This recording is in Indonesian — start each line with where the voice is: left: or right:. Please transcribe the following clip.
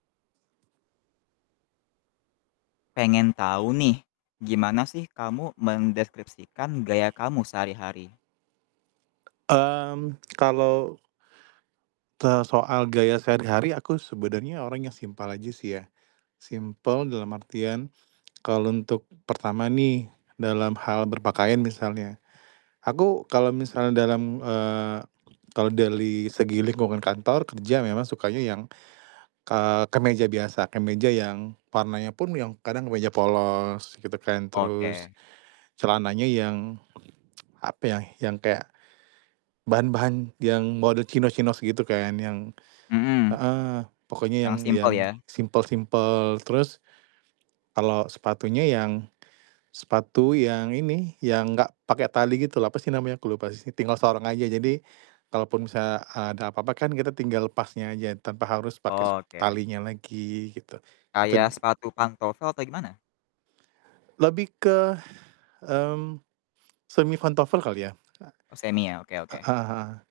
left: Pengen tau nih, gimana sih kamu mendeskripsikan gaya kamu sehari-hari?
right: Mmm, kalau te soal gaya sehari-hari aku sebenarnya orang yang simpel aja sih ya. Simpel dalam artian kalau untuk pertama nih, dalam hal berpakaian misalnya. Aku kalau misalnya dalam, eee, kalau dali segi lingkungan kantor kerja memang sukanya yang, k eee, kemeja biasa, kemeja yang warnanya pun yang kadang kemeja polos gitu kan, terus
left: Oke.
right: celananya yang apa ya, yang kayak bahan-bahan yang model chinos-chinos gitu kan. Yang
left: Hmm.
right: heeh, pokoknya
left: Yang
right: yang
left: simpel
right: yang
left: ya?
right: simpel-simpel terus, kalau sepatunya yang, sepatu yang ini, yang enggak pakai tali gitu loh apa sih namanya ke lupa sih tinggal sorong aja, jadi
left: Hmm.
right: kalaupun bisa ada apa-apa kan kita tinggal lepasnya aja tanpa harus pakai sep
left: Oke.
right: talinya lagi gitu.
left: Kayak
right: Eten
left: sepatu pantofel atau gimana?
right: Lebih ke, mmm, semi pantofel kali ya?
left: Oh semi ya? Oke
right: A
left: oke.
right: heeh heeh.